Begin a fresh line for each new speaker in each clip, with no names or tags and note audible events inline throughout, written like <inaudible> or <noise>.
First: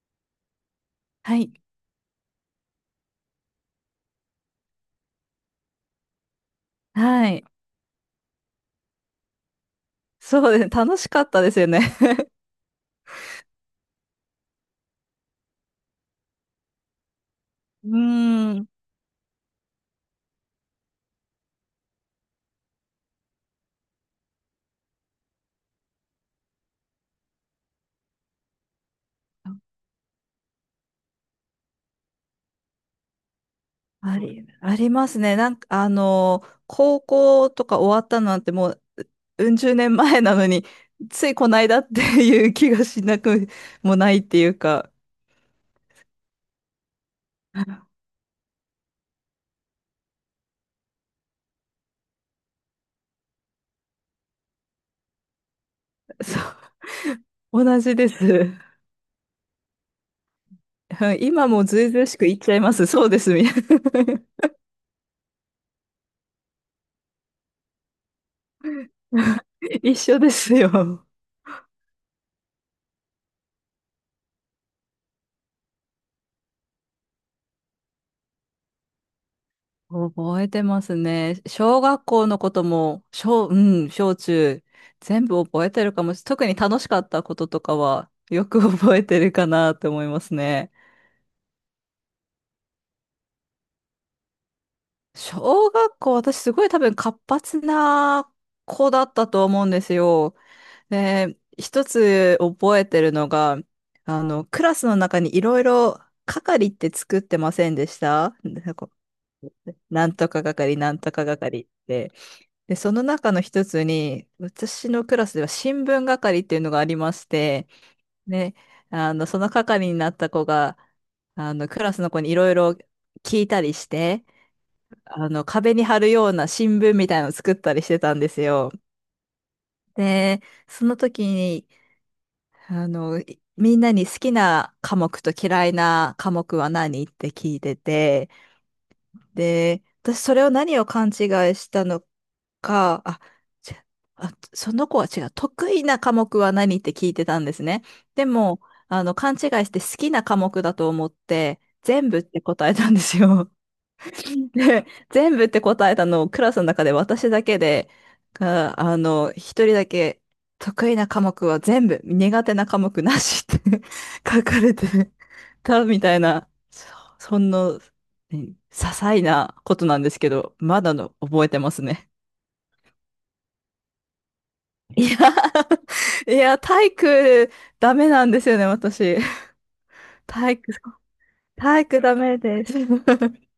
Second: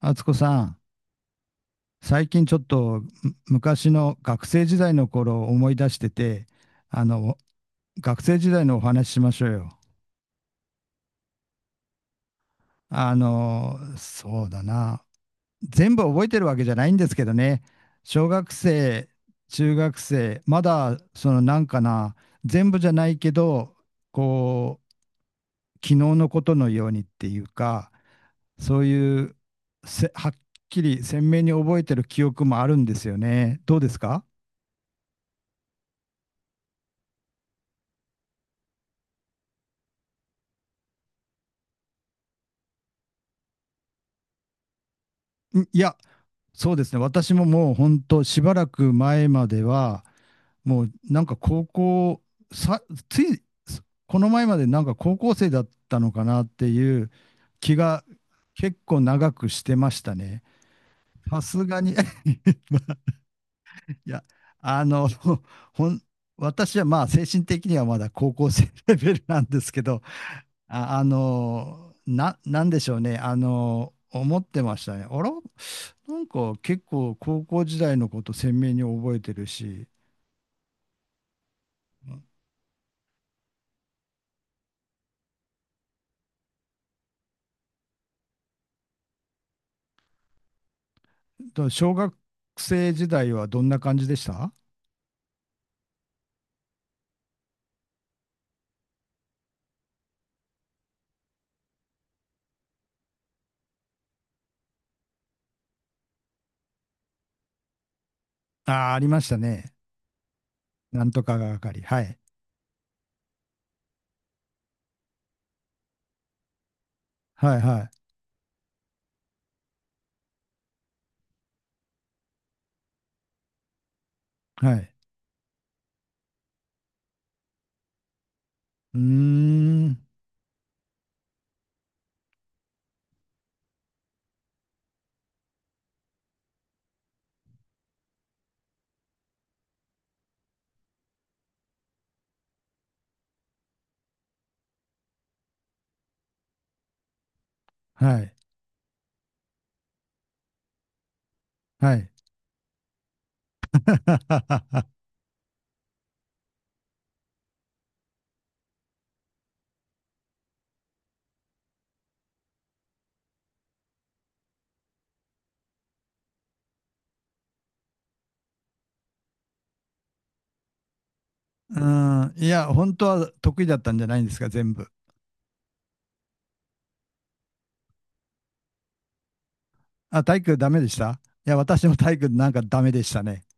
敦子さん、
はい。
最近ちょっと昔の学生時代の頃を思い出してて、あ
は
の、
い。
学生時代のお話ししましょうよ。
そうですね。楽しかったですよね。<laughs>
そうだな。全部覚えてるわけじゃないんですけどね。
う
小学
ーん。
生、中学生、まだそのなんかな、全部じゃないけど、こう、昨日のことのようにっていうか、そういうはっきり鮮明に覚えてる記憶もあるんですよね。どうですか？
ありますね。なんか、高校とか終わったなんてもう、うん十年前なのに、ついこないだっていう気がしなくもないっていうか、
んいや、そうですね。私ももう本当しばらく前までは、もうなんか高校、さ、つい、この前までなんか高校生だったのか
そ
なっていう
う、
気
同じ
が
です。う
結構長くしてましたね。
ん
さ
今
す
もず
が
う
に <laughs> い
ずうしく言っちゃいます。そうです、みたいな。
や、あの、ほん、私はまあ精神的にはまだ高校生レベルなんですけ
<laughs> 一
ど、
緒ですよ。
なんでしょうね。あのー思ってましたね。あら、なんか結構高校時代のこと鮮明に覚えてるし、
覚えてますね。小学校のことも、うん、小中、全部覚えてるかもし、特に楽しかったこととかは、よく <laughs> 覚えてるかなって思いますね。
と小学生時代はどんな感じでした？あ
小学校、私すごい多分活発な子だったと思うんですよ。で、一つ覚えてるのが、クラスの中にいろいろ係って作ってませんでした？なんか
あ
こ
ー、ありましたね。
うなんとか係、なん
な
と
んと
か
かが
係っ
かり。は
て。
い。
で、その中の一つに、私のクラスでは新聞係っていうのがありまし
はい、
て、
はい、
ね、その係になった子が、クラスの子にいろいろ聞いたりして、
はい。
壁に貼るような新聞みたいなのを作ったりしてたんですよ。
うーん。
で、その時に、みんなに好きな科目と嫌いな科目は何って聞いてて、で、私それを何を勘違いしたのか、ちその子は違う。得意な科目は何って聞いてたんですね。
は
で
い、
も、勘違いして好きな科目だと思って、
は
全
い。
部って答えたんですよ。
<laughs>
で、全部って答えたのをクラスの中で私だけで、が、一人だけ得意な科目は全部、苦手な科目なしって <laughs> 書かれてたみたいな、そんな、ね些細なことなんですけど、まだの覚えてま
う
すね。
ーん。いや、本当は得意だったんじゃないんですか、全部。
いや、<laughs> いや、体育ダメなんですよね、私。
あ、体
体
育ダ
育、
メでした？いや、
体
私も
育
体
ダ
育
メ
なんか
です。
ダメでしたね。
<laughs>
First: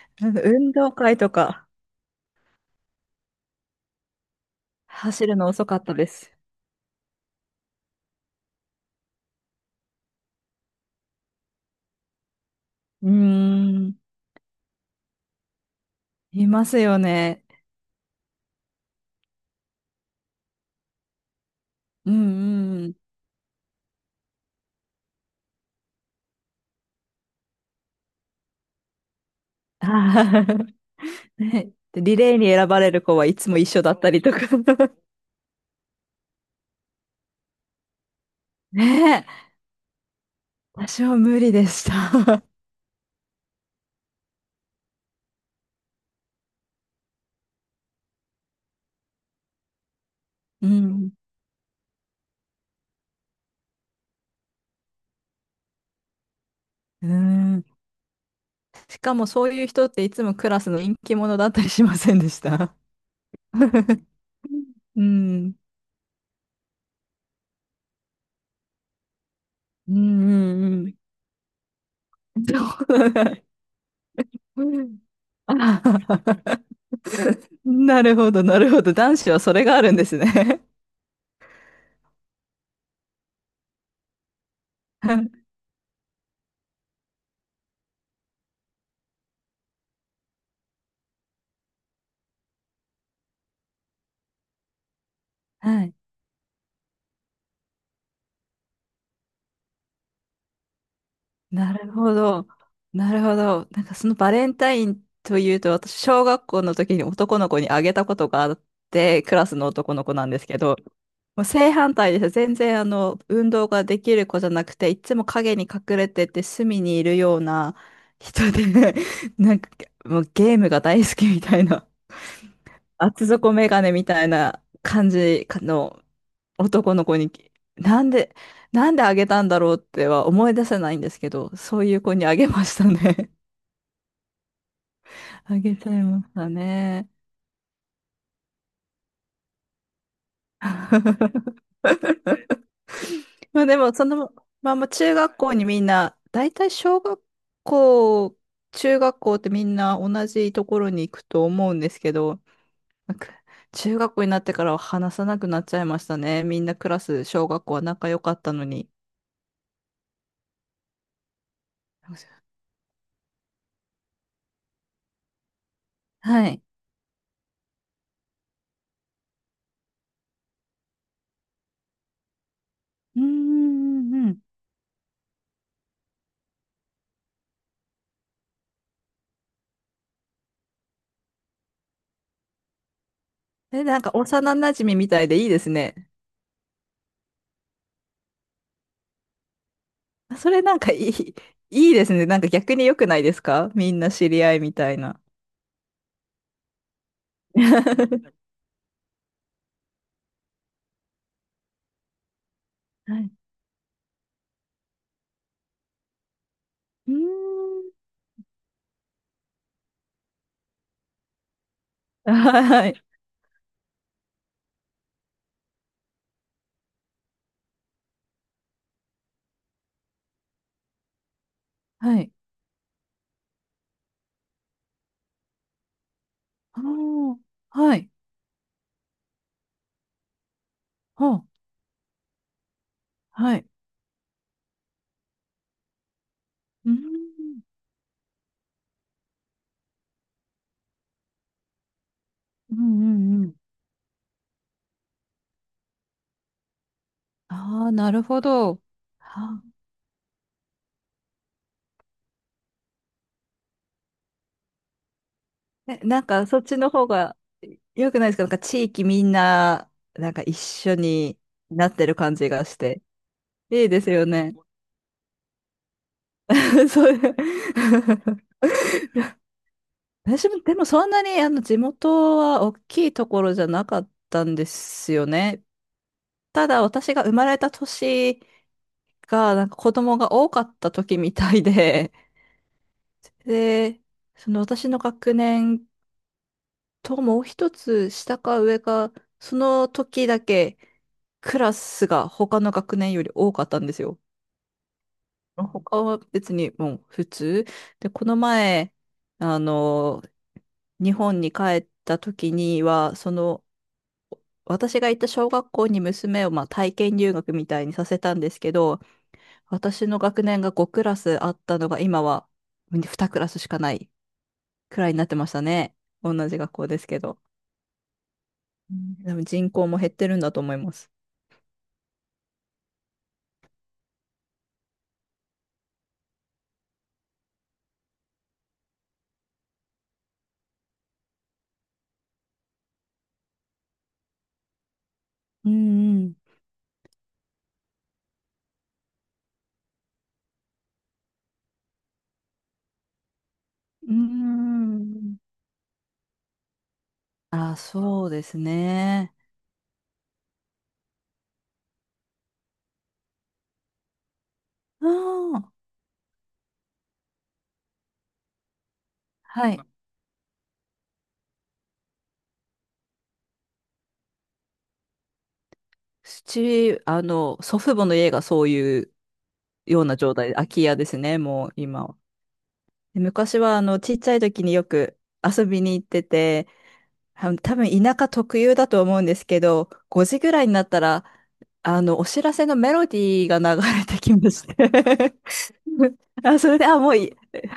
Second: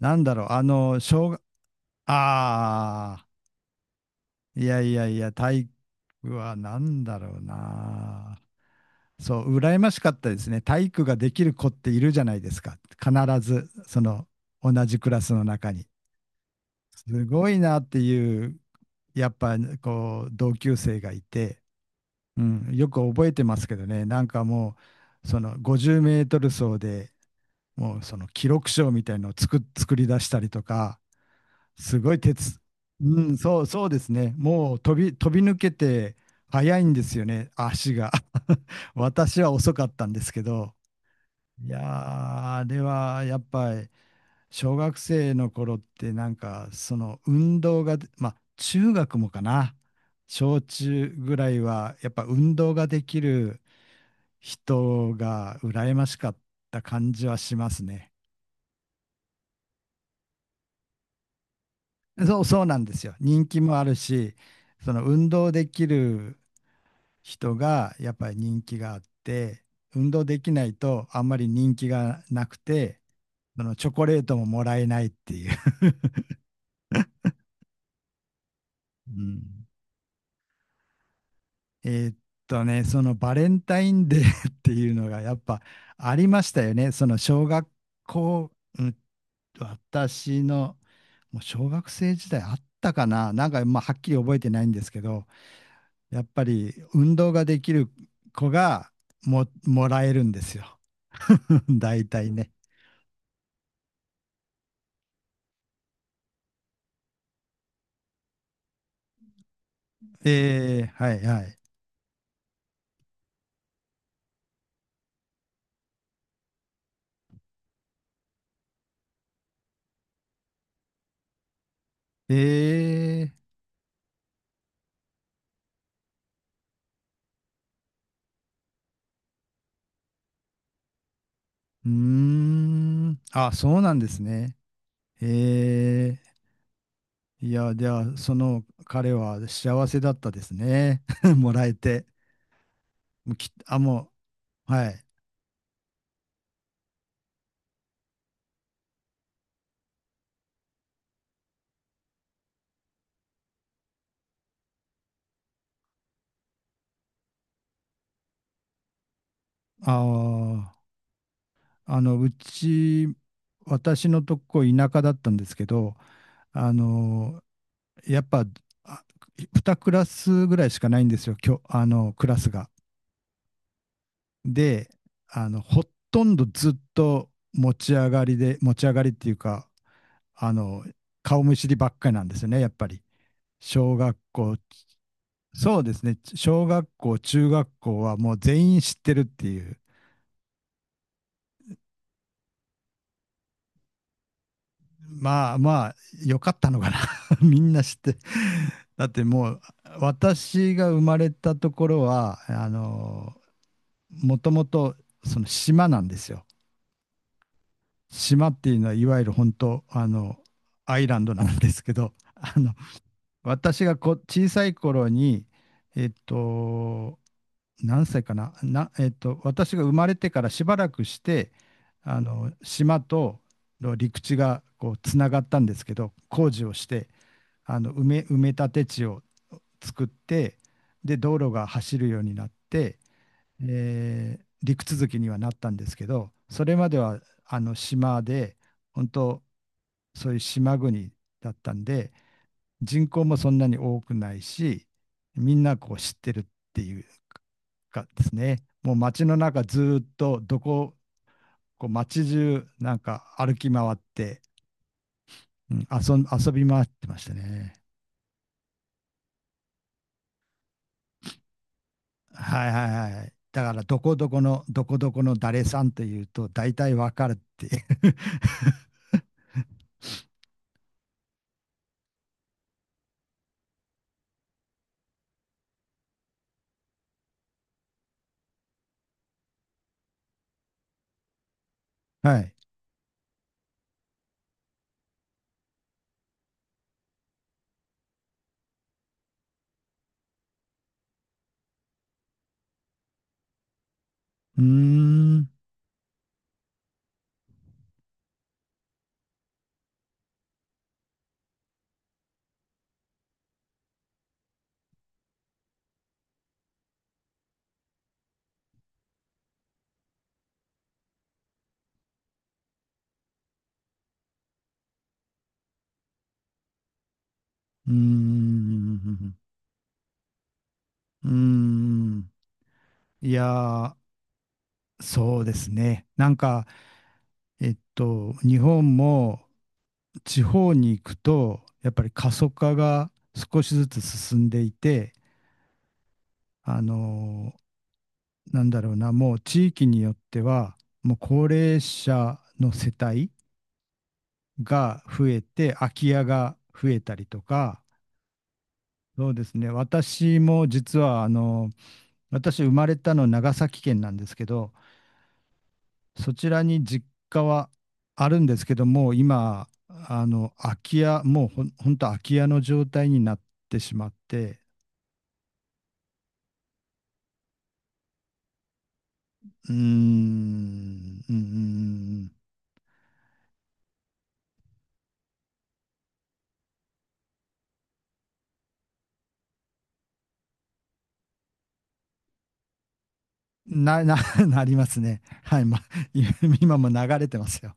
なんだろう、あ
運動
の、
会と
小学、
か
ああ、いやいやい
走
や、
るの
体
遅かったです。
育はなんだろうな。そう、羨ましかったですね。体育ができる子っているじゃないですか。
うー
必ず、
ん。
その、同じクラスの中に。
いますよ
す
ね。
ごいなっていう、やっぱ、こう、同級生がいて、
う
うん、
んう
よ
ん。
く覚えてますけどね、なんかもう、その、50メートル走でもう、その、記録賞みたいのを作、作り出した
あ
りと
ー
か、
<laughs> ね、
す
で
ご
リ
い
レーに
鉄。
選ばれる子
う
はい
ん、
つも一緒
そう
だ
で
っ
す
たりと
ね。
か。
もう飛び抜けて速いんですよね、足が。<laughs>
<laughs> ねえ、
私は遅かったんですけど。
私は無理で
いやー、
した。
あれはやっぱり小学生の頃ってなんかその運動が、まあ中学もかな。小
<laughs> う
中
ん。
ぐらいはやっぱ運動ができる人が羨ましかった
う
感じはし
ん。
ますね。
しかもそういう人っていつもクラスの人気者だったりしませんでし
そう
た？
なんですよ。人気もあるし、
<laughs>
そ
う
の運動
ん。
できる人がやっぱり人気があって、
うん
運動
う
できない
んうん。
とあんまり人気がな
そ
くて、
う
そのチョコレートももらえないってい
あ
う。
はは。 <laughs> なるほど、なるほど。
<laughs>
男
う
子は
ん、
それがあるんですね。 <laughs>
えーっそのバレンタインデー <laughs> っていうのがやっぱありましたよね。その小学校、うん、私のもう小学生時代あったかな。なんかまあはっきり覚えてないんですけど、
はい。
やっぱり運動ができる子がもらえるんですよ。<laughs>
なる
大
ほ
体
ど。
ね。
なるほど。なんかそのバレンタインというと、私、小学校の時に男の子にあげたことがあって、クラスの男の子なんですけど、
ええ、はいは
もう
い。
正反対です。全然運動ができる子じゃなくて、いつも影に隠れてて隅にいるような人で、<laughs> なんかもうゲームが大好きみたいな、
え
厚
え、
底メガネみたいな感じの男の子になんで、なんであげたんだろうっては思い出せないんですけど、そう
うー
いう子にあげました
ん。
ね。
あ、そうなんですね。
<laughs> あげちゃい
え
ましたね。
え、いや、じゃあ、その彼は幸せだったですね。<laughs>
<laughs>
もらえて。もうき、
まあで
あ、
も、そ
も
の
う、
ま
は
ま
い。
中学校にみんな、大体小学校、中学校ってみんな同じところに行くと思うんですけど、なんか中学校になってからは話さなくなっちゃいましたね。みんなクラス、小学校は仲良かったのに。
ああ、私のとこ田舎だったんですけど、
はい。
あの、やっぱ、あ、2クラスぐらいしかないんですよ、きょ、あの、クラスが。
うーんうんうん。
で、ほとんどずっと持ち上がりで、持ち上がりっていうか、あの、顔見知りばっかりなんですよね、やっぱり。
え、
小
なんか
学
幼
校、
馴染みみたいでいいです
そうです
ね。
ね、小学校、中学校はもう全員知ってるっていう。
それなんかいいですね。なんか逆に良くないですか？みんな知り合いみたいな。
まあまあ、よかったのかな <laughs>。みんな知って。
<laughs>
だってもう、私が生まれたところは、あ
はい。
の、もともとその島なんですよ。
うーん。
島っていうのはいわゆる本当あのアイランドなんですけど <laughs> あの
はい。
私が小さい頃にえっと何歳かなな、えっと、私が生まれてからしばらくして
は
あ
い。
の島との陸地がこうつながったんですけど、工事を
あ
して
ー
あの
はい。
埋め立て地を作って、で道
は
路が走るようになって、
あはい。
陸続きにはなったんですけど、それま
うー
で
ん。
はあの島で、本当そういう島国だったんで、
うん
人
う
口も
んう
そ
ん。
んなに多くないし、みんなこう知ってるっていう
ああ、
か
なる
です
ほ
ね、
ど。
もう街の中
は
ずーっとどこ、こう街中なんか歩き回って、うん、
あ、え、なんか
遊
そっ
び
ち
回っ
の
て
方
ました
が
ね。
良くないですか？なんか地域みんな、なんか一緒になってる感じが
はいは
して。
いはい。だから、
いいですよね。
どこどこの誰さんというと、大
<laughs>
体わ
そう。
かるっていう。<laughs>
私も、でもそんなにあの地元は大きいところじゃなかったんですよね。ただ私が生まれた年が、なんか子供が多かった時みたいで、
はい。
で、その私の学年ともう一つ下か上か、その時だけクラスが他の学年より多かったんですよ。
うーん。う
他は別にもう普通。で、この前、あの、日本に帰った時には、その、私が行った小学校に娘をまあ体験留学みたいにさせたんですけど、私の学年が5クラスあったのが今は2クラスしかないくらいになってましたね。同じ学校ですけど。
ー
うん
ん。
多分人口も減ってるんだと思います。
うーん。いやー、そうですね。なんか、えっと、日本も地方に行くと、やっぱり過疎化が少しずつ進んでいて、
うん
あのーなんだろうな、もう地域によっては、もう高齢者の世帯
うん。う
が増
ーん。
えて、空き家が増えたりと
あ、
か、
そうです
そ
ね。
うですね。私も実はあの、私、生まれたの長崎県なんですけど、
ああ、
そちらに実家はあるんですけども、今、
はい。う
あの空き家、もうほん、ほんと空き家の状態になってしまって、
ち、祖父母の家がそういう
うー
ような状態で、空き家です
ん、うん、う
ね、もう今は。
ん、
で昔は、ちっちゃい時によく遊びに行ってて、多分田舎特有だと思うんですけど、5時ぐらいになったら、お知らせのメロディーが流
な、
れ
な、
てき
<laughs>
ま
な
し
りますね。
て。
はい、ま、
<laughs> あ、
<laughs>
そ
今今
れで、
も流
あ、もうい
れ
い。
てます
<laughs>
よ。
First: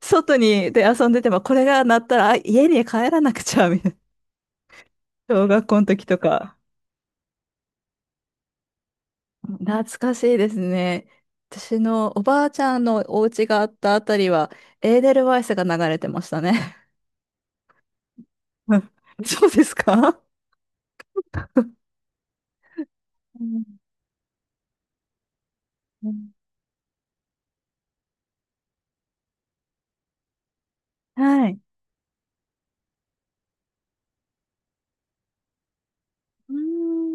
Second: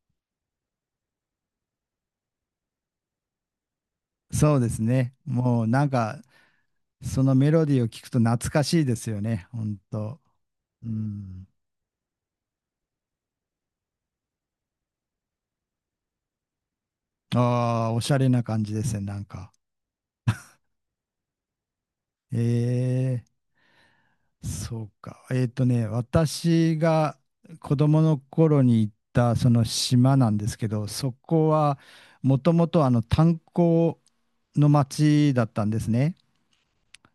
外にで遊んでても、これが鳴ったら、あ、家に帰らなくちゃ、みたいな。
そうですね。
<laughs> 小
もう
学校
な
の
ん
時と
か
か。
そのメロディーを聞くと懐かしいですよね、ほん
懐か
と。
しいです
う
ね。
ん。
私のおばあちゃんのお家があったあたりは、エーデルワイスが流れてましたね。
ああ、おしゃれな感じ
<laughs>
ですね、なん
そう
か。
ですか？
え
うん
え、そうか。えっとね、
うん
私が子供の頃に行ったその島なんですけど、そこ
はい。
はもともとあの炭鉱の町だったんですね。
うー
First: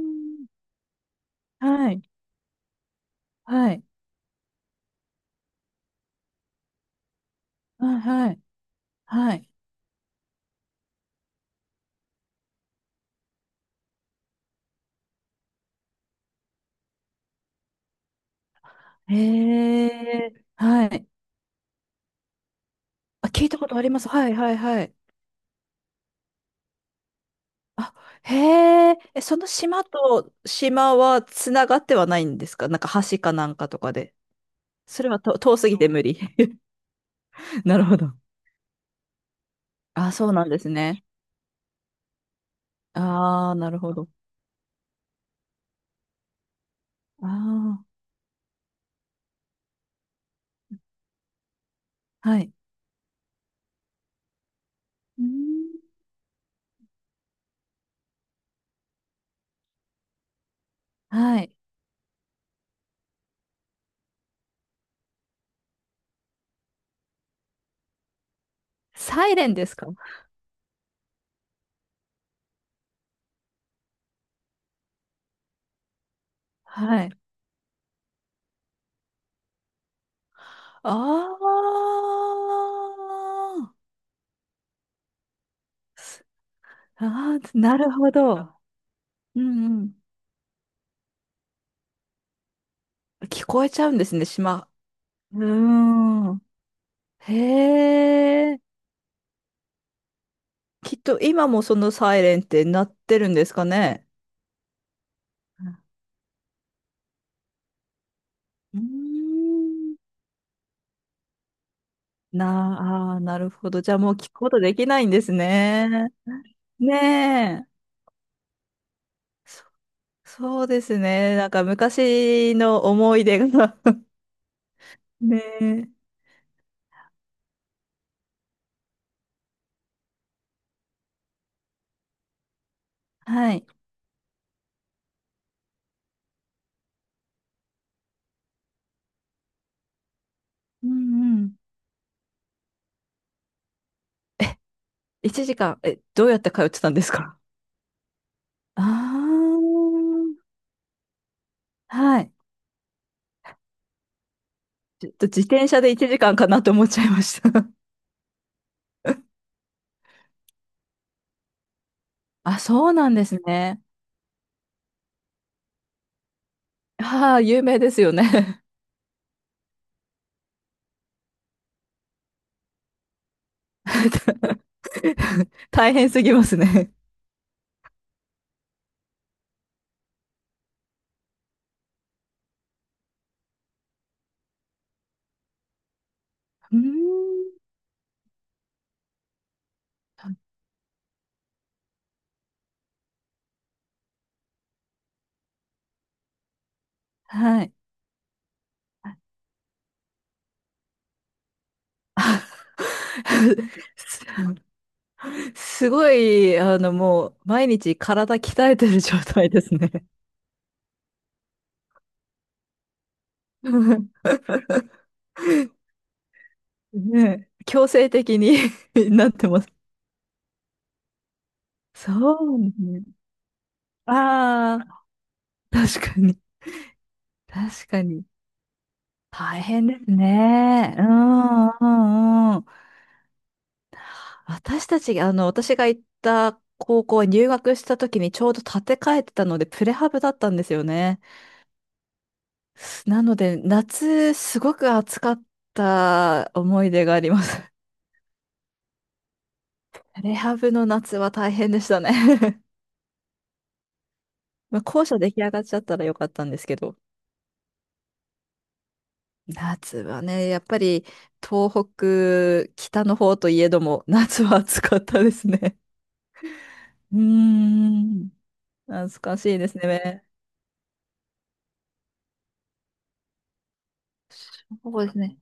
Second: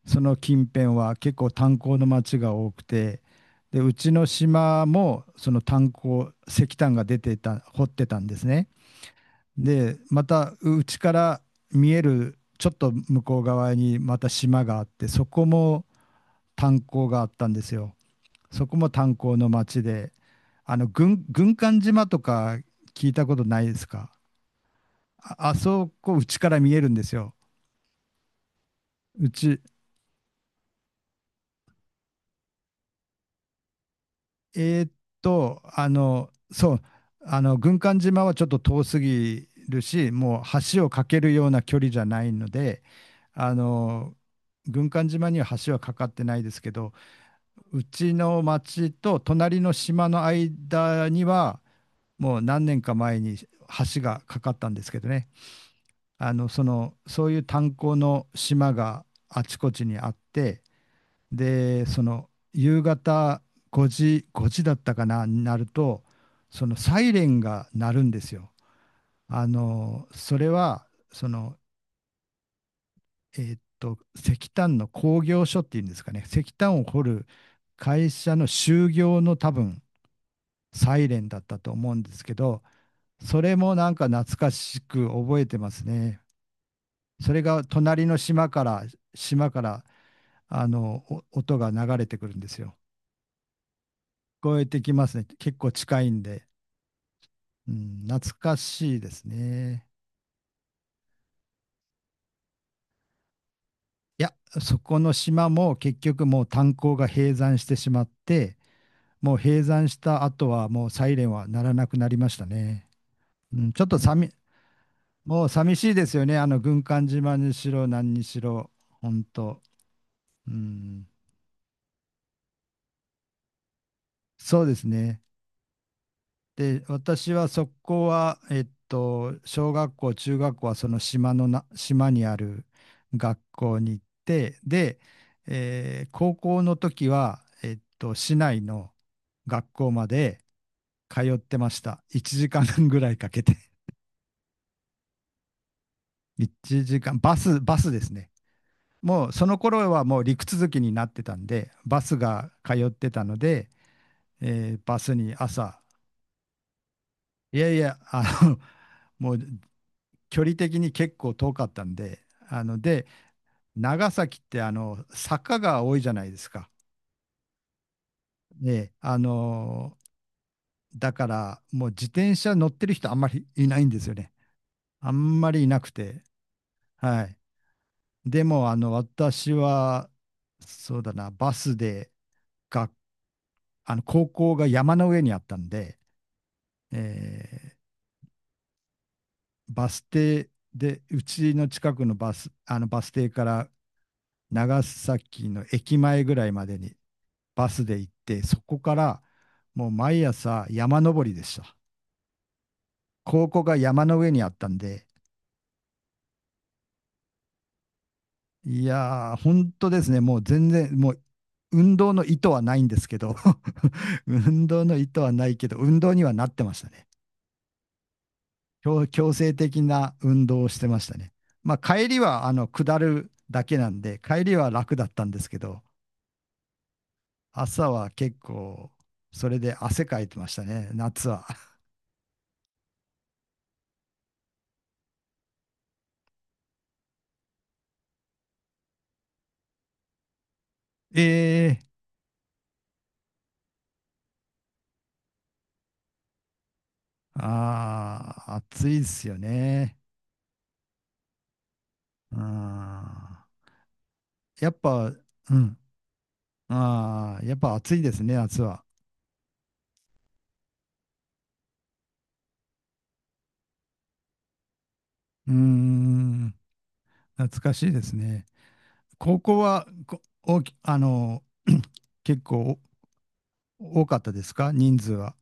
その
ん。
近辺は結構炭
は
鉱
い。
の町が多くて、
は
で、
い。
うちの島もその炭鉱、石炭が出てた、掘
は
っ
い。
てたん
は
で
い。
すね。
はい。
でまたうちから見えるちょっと向こう側にまた島があって、そこも炭鉱があったんですよ。そこも炭鉱の町
へ
で、
え。
あ
は
の
い。
軍艦島とか聞いた
あ、
こと
聞いた
ない
こ
で
とあ
す
ります。
か？
はい。はい。はい。
ああ、そこうちから見えるんですよ。
あ、へえ。え、
う
その
ち
島と島はつながってはないんですか？なんか橋かなんかとかで。
えーっ
それはと遠
と
すぎ
あ
て無理。
の
<laughs>
そうあの
な
軍
るほ
艦
ど。
島はちょっと遠すぎるし、
あ、そう
もう
なんです
橋を
ね。
架けるような距離じゃないので、
あ
あ
あ、なるほど。
の軍艦島には橋は架かってないですけど、
あ
うちの町と隣の島の間には、
あ、
も
は
う
い。
何年か前に橋がかかったんですけど
うー
ね。
ん
あの、その、そういう炭鉱の島があちこちにあって、
はい。
で、その、夕方5時、5時だったかな、になると、そのサイレンが鳴るんですよ。
サイ
あ
レンですか？
の、それは、その、石炭の工業所っていうんですかね、石炭を掘
はい。
る会社の就業の多分サイレンだった
あ
と思うんですけど、それもなんか懐かしく覚えてますね。そ
あ、
れ
あー
が
なる
隣
ほ
の
ど。う
島か
んう
ら、
ん。
あの、音が流れてくるんですよ。
聞こえちゃうんですね、
聞こえ
島。
てきますね。
う
結構近いん
ーん。
で。うん、懐
へ
か
え。
しいですね。
きっと今もそのサイレンって鳴ってるんですかね。
いや、そこの島も結局もう炭鉱が閉山してしまって、
う
もう閉山
ん。
した後はもうサイレンは鳴らなくなりましたね。
なあー、なる
う
ほ
ん、ち
ど。
ょっ
じゃあ
と
もう聞
寂、
くことできないんです
もう寂しいで
ね。
すよね。あの軍艦島に
ね
し
え。
ろ何にしろ、本当
そ、
う
そうです
ん、
ね。なんか昔の思い出が。
そうです
<laughs>
ね。
ねえ。
で、私はそこは、えっと、小学校、中学校はその島のな、島にある学
はい。
校に行って、で、高校の時は、えっと、市内の学校まで
う
通
んう
っ
ん。
てました。1時間ぐらいかけて。<laughs>
1時間、え、どうやって通って
1
たんで
時
す
間、
か？
バスですね。もうそ
あ
の頃はもう陸続きになってたんで、
あー、
バス
はい。
が通ってたので、えーバ
ちょ
ス
っと
に
自転
朝、
車で1時間かんかなと思っちゃいました。
いや
<laughs>
いや、あの、もう距離的に結構遠かったんで、
あ、
あの
そう
で、
なんですね。
長崎ってあの坂が多いじゃないですか。
ああ、有名ですよね。
ね、あのだからもう自転車乗ってる人あんまりいないんですよね。
<laughs>
あんまりいなく
大変す
て。
ぎますね。
はい。でも、あの、私は、そうだな、バスで、が、あの、高校が山の上にあったんで、
うーん、
えーバス停で、うちの近くのバス、あの、バス停から長崎の駅前ぐらいまでに
は
バ
い。
スで行って、そこからもう毎朝山登りでした。
あ
高校が山
<laughs>
の
す
上にあったんで、
すごい、もう、毎日体鍛え
い
てる状
やー、
態で
本
す
当
ね。
ですね、もう全然、もう運動の意図はないんですけど、
<laughs>
<laughs> 運動の意図はないけど、運動にはなってましたね。
ねえ、強制的に。 <laughs> な
強
って
制
ます。
的な運動をしてましたね。まあ、帰
そ
りはあ
う
の下
ね。
るだけなんで、帰りは
あ
楽だったんですけ
<laughs>
ど、
確かに。確
朝
か
は
に。
結構、それ
大
で
変で
汗
す
かいてましたね、
ね。う
夏は。
んうんうん。私たち、私が行った高校は入学した時にちょうど建て替えてたので、プレハブだったんですよね。
<laughs> ええ、
なので、夏、すごく暑かった思い出があります。<laughs>
ああ、暑いですよね。
プレハブの夏は大変でしたね。
う
<laughs>
ん。やっ
まあ、
ぱ、
校舎出来上
う
がっち
ん。
ゃったらよかったんですけど。
ああ、やっぱ暑いですね、夏は。
夏はね、やっぱり東北、北の方といえども、夏は暑かったです
うー
ね。
ん。
うー
懐かしいです
ん。
ね。
懐か
高
しい
校
です
は、こ、
ね。
大き、あの、<clears throat> 結構多かったですか、人
そう
数
です
は。
ね。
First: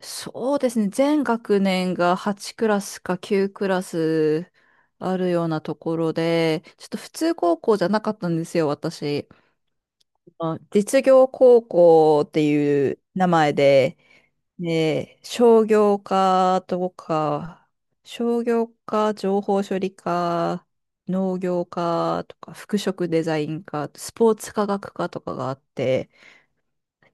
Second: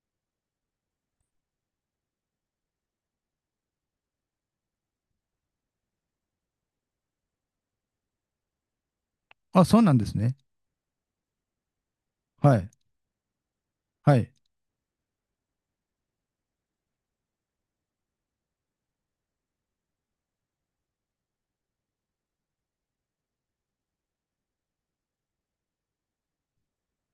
そうですね。全学年が8クラスか9クラスあるようなところで、ちょっと普通高校じゃなかったんですよ、私。
あ、そうなんですね。
実業高校って
はい。
いう名前で、
はい。
で、商業科、情報処理科、農業科とか、服飾デザイン科、スポーツ科学科とかがあって、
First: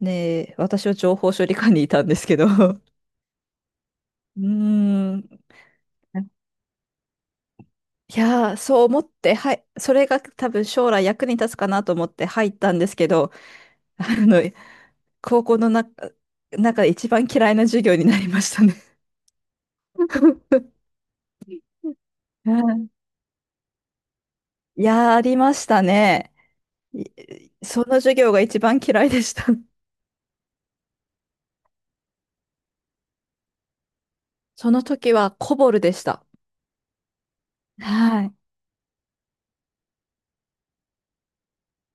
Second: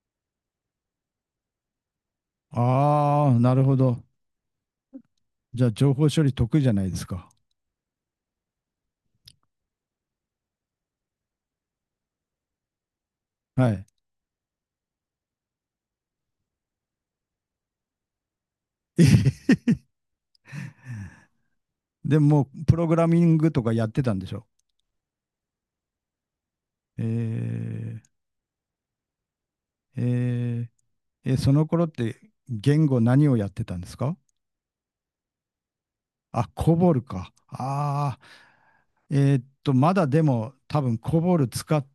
ねえ、私は情報処理課にいたんですけど。<laughs>
ああ、なるほど。
うーん。
じゃあ、情報処理
<laughs>
得意じゃないですか。
いやー、そう思って、はい、それが多分将来役に立つかなと思って入ったんですけど、
はい。
あの、高校の中で一番嫌いな授業になりましたね。
<laughs> でも、
う
プロ
ん
グラミングとかやってたんでしょ？
<laughs> いやー、ありましたね。いその
え
授業が一番嫌いでした。
ー、えーえ、その頃って言語何をやってたんですか？
その時はコボルでした。
あ、コボルか。ああ、
はい。
えーっと、まだでも多分コボル使っ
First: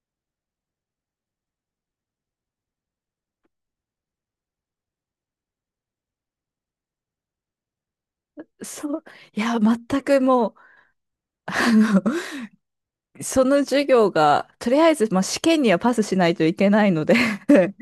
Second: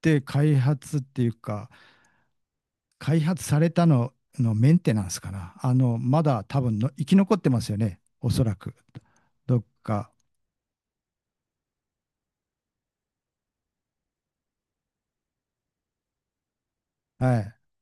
て開発っていうか、開発されたののメンテナンスかな。あの、まだ多分生き残ってますよね、おそらく。
そう、いや、
どっ
全
か。
くもう、あのその授業が、とりあえず、まあ、試験にはパスしないといけないので
はい。
<laughs>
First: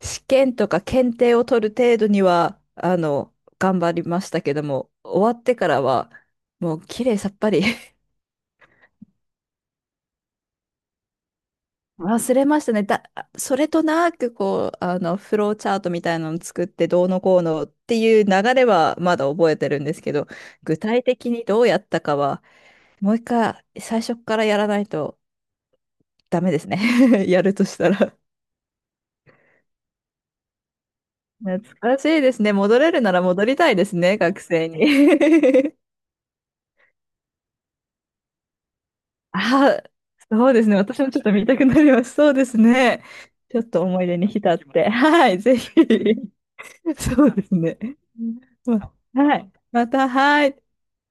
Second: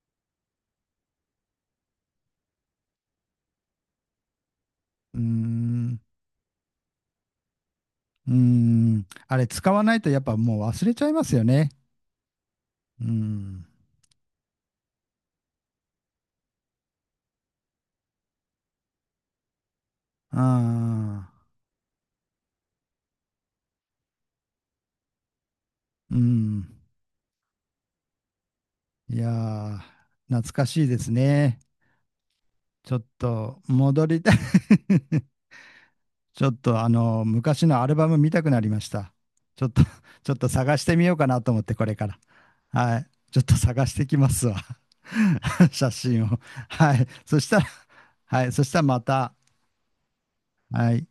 試験とか検定を取る程度には、頑張りましたけども、
うー
終わってから
ん。
は、もう綺麗さっぱり。 <laughs>
うーん。あれ、使わないとやっぱもう忘れちゃいますよね。
忘れましたね。
う
そ
ん。
れとなく、こう、フローチャートみたいなのを作って、どうのこうのっていう流れはまだ覚えてるんですけど、
あ
具体
あ、
的にどうやったかは、もう一回、最初からやらないと
う
ダメです
ん。
ね。 <laughs> やるとしたら
いやー、懐かしいですね。
懐かしいですね。戻
ち
れ
ょ
る
っ
なら戻り
と
たいです
戻
ね、
りたい。
学
<laughs>
生に。<laughs>
ちょっとあの、昔のアルバム見たくなりました。ちょっと、
あ、
<laughs> ちょっと
そうです
探
ね。
して
私
み
も
よう
ちょっ
か
と
な
見
と
た
思っ
く
て、
な
こ
り
れ
ま
か
す。
ら。
そうです
は
ね。
い。ちょっと
ちょっと
探し
思
て
い
き
出に
ます
浸
わ。
って。はい、ぜ
<laughs>
ひ。
写真を。は
<laughs>
い。
そう
そ
で
し
す
たら、
ね。
はい。そし
ま
たらま
あ
た、
はい。また、はい。
はい。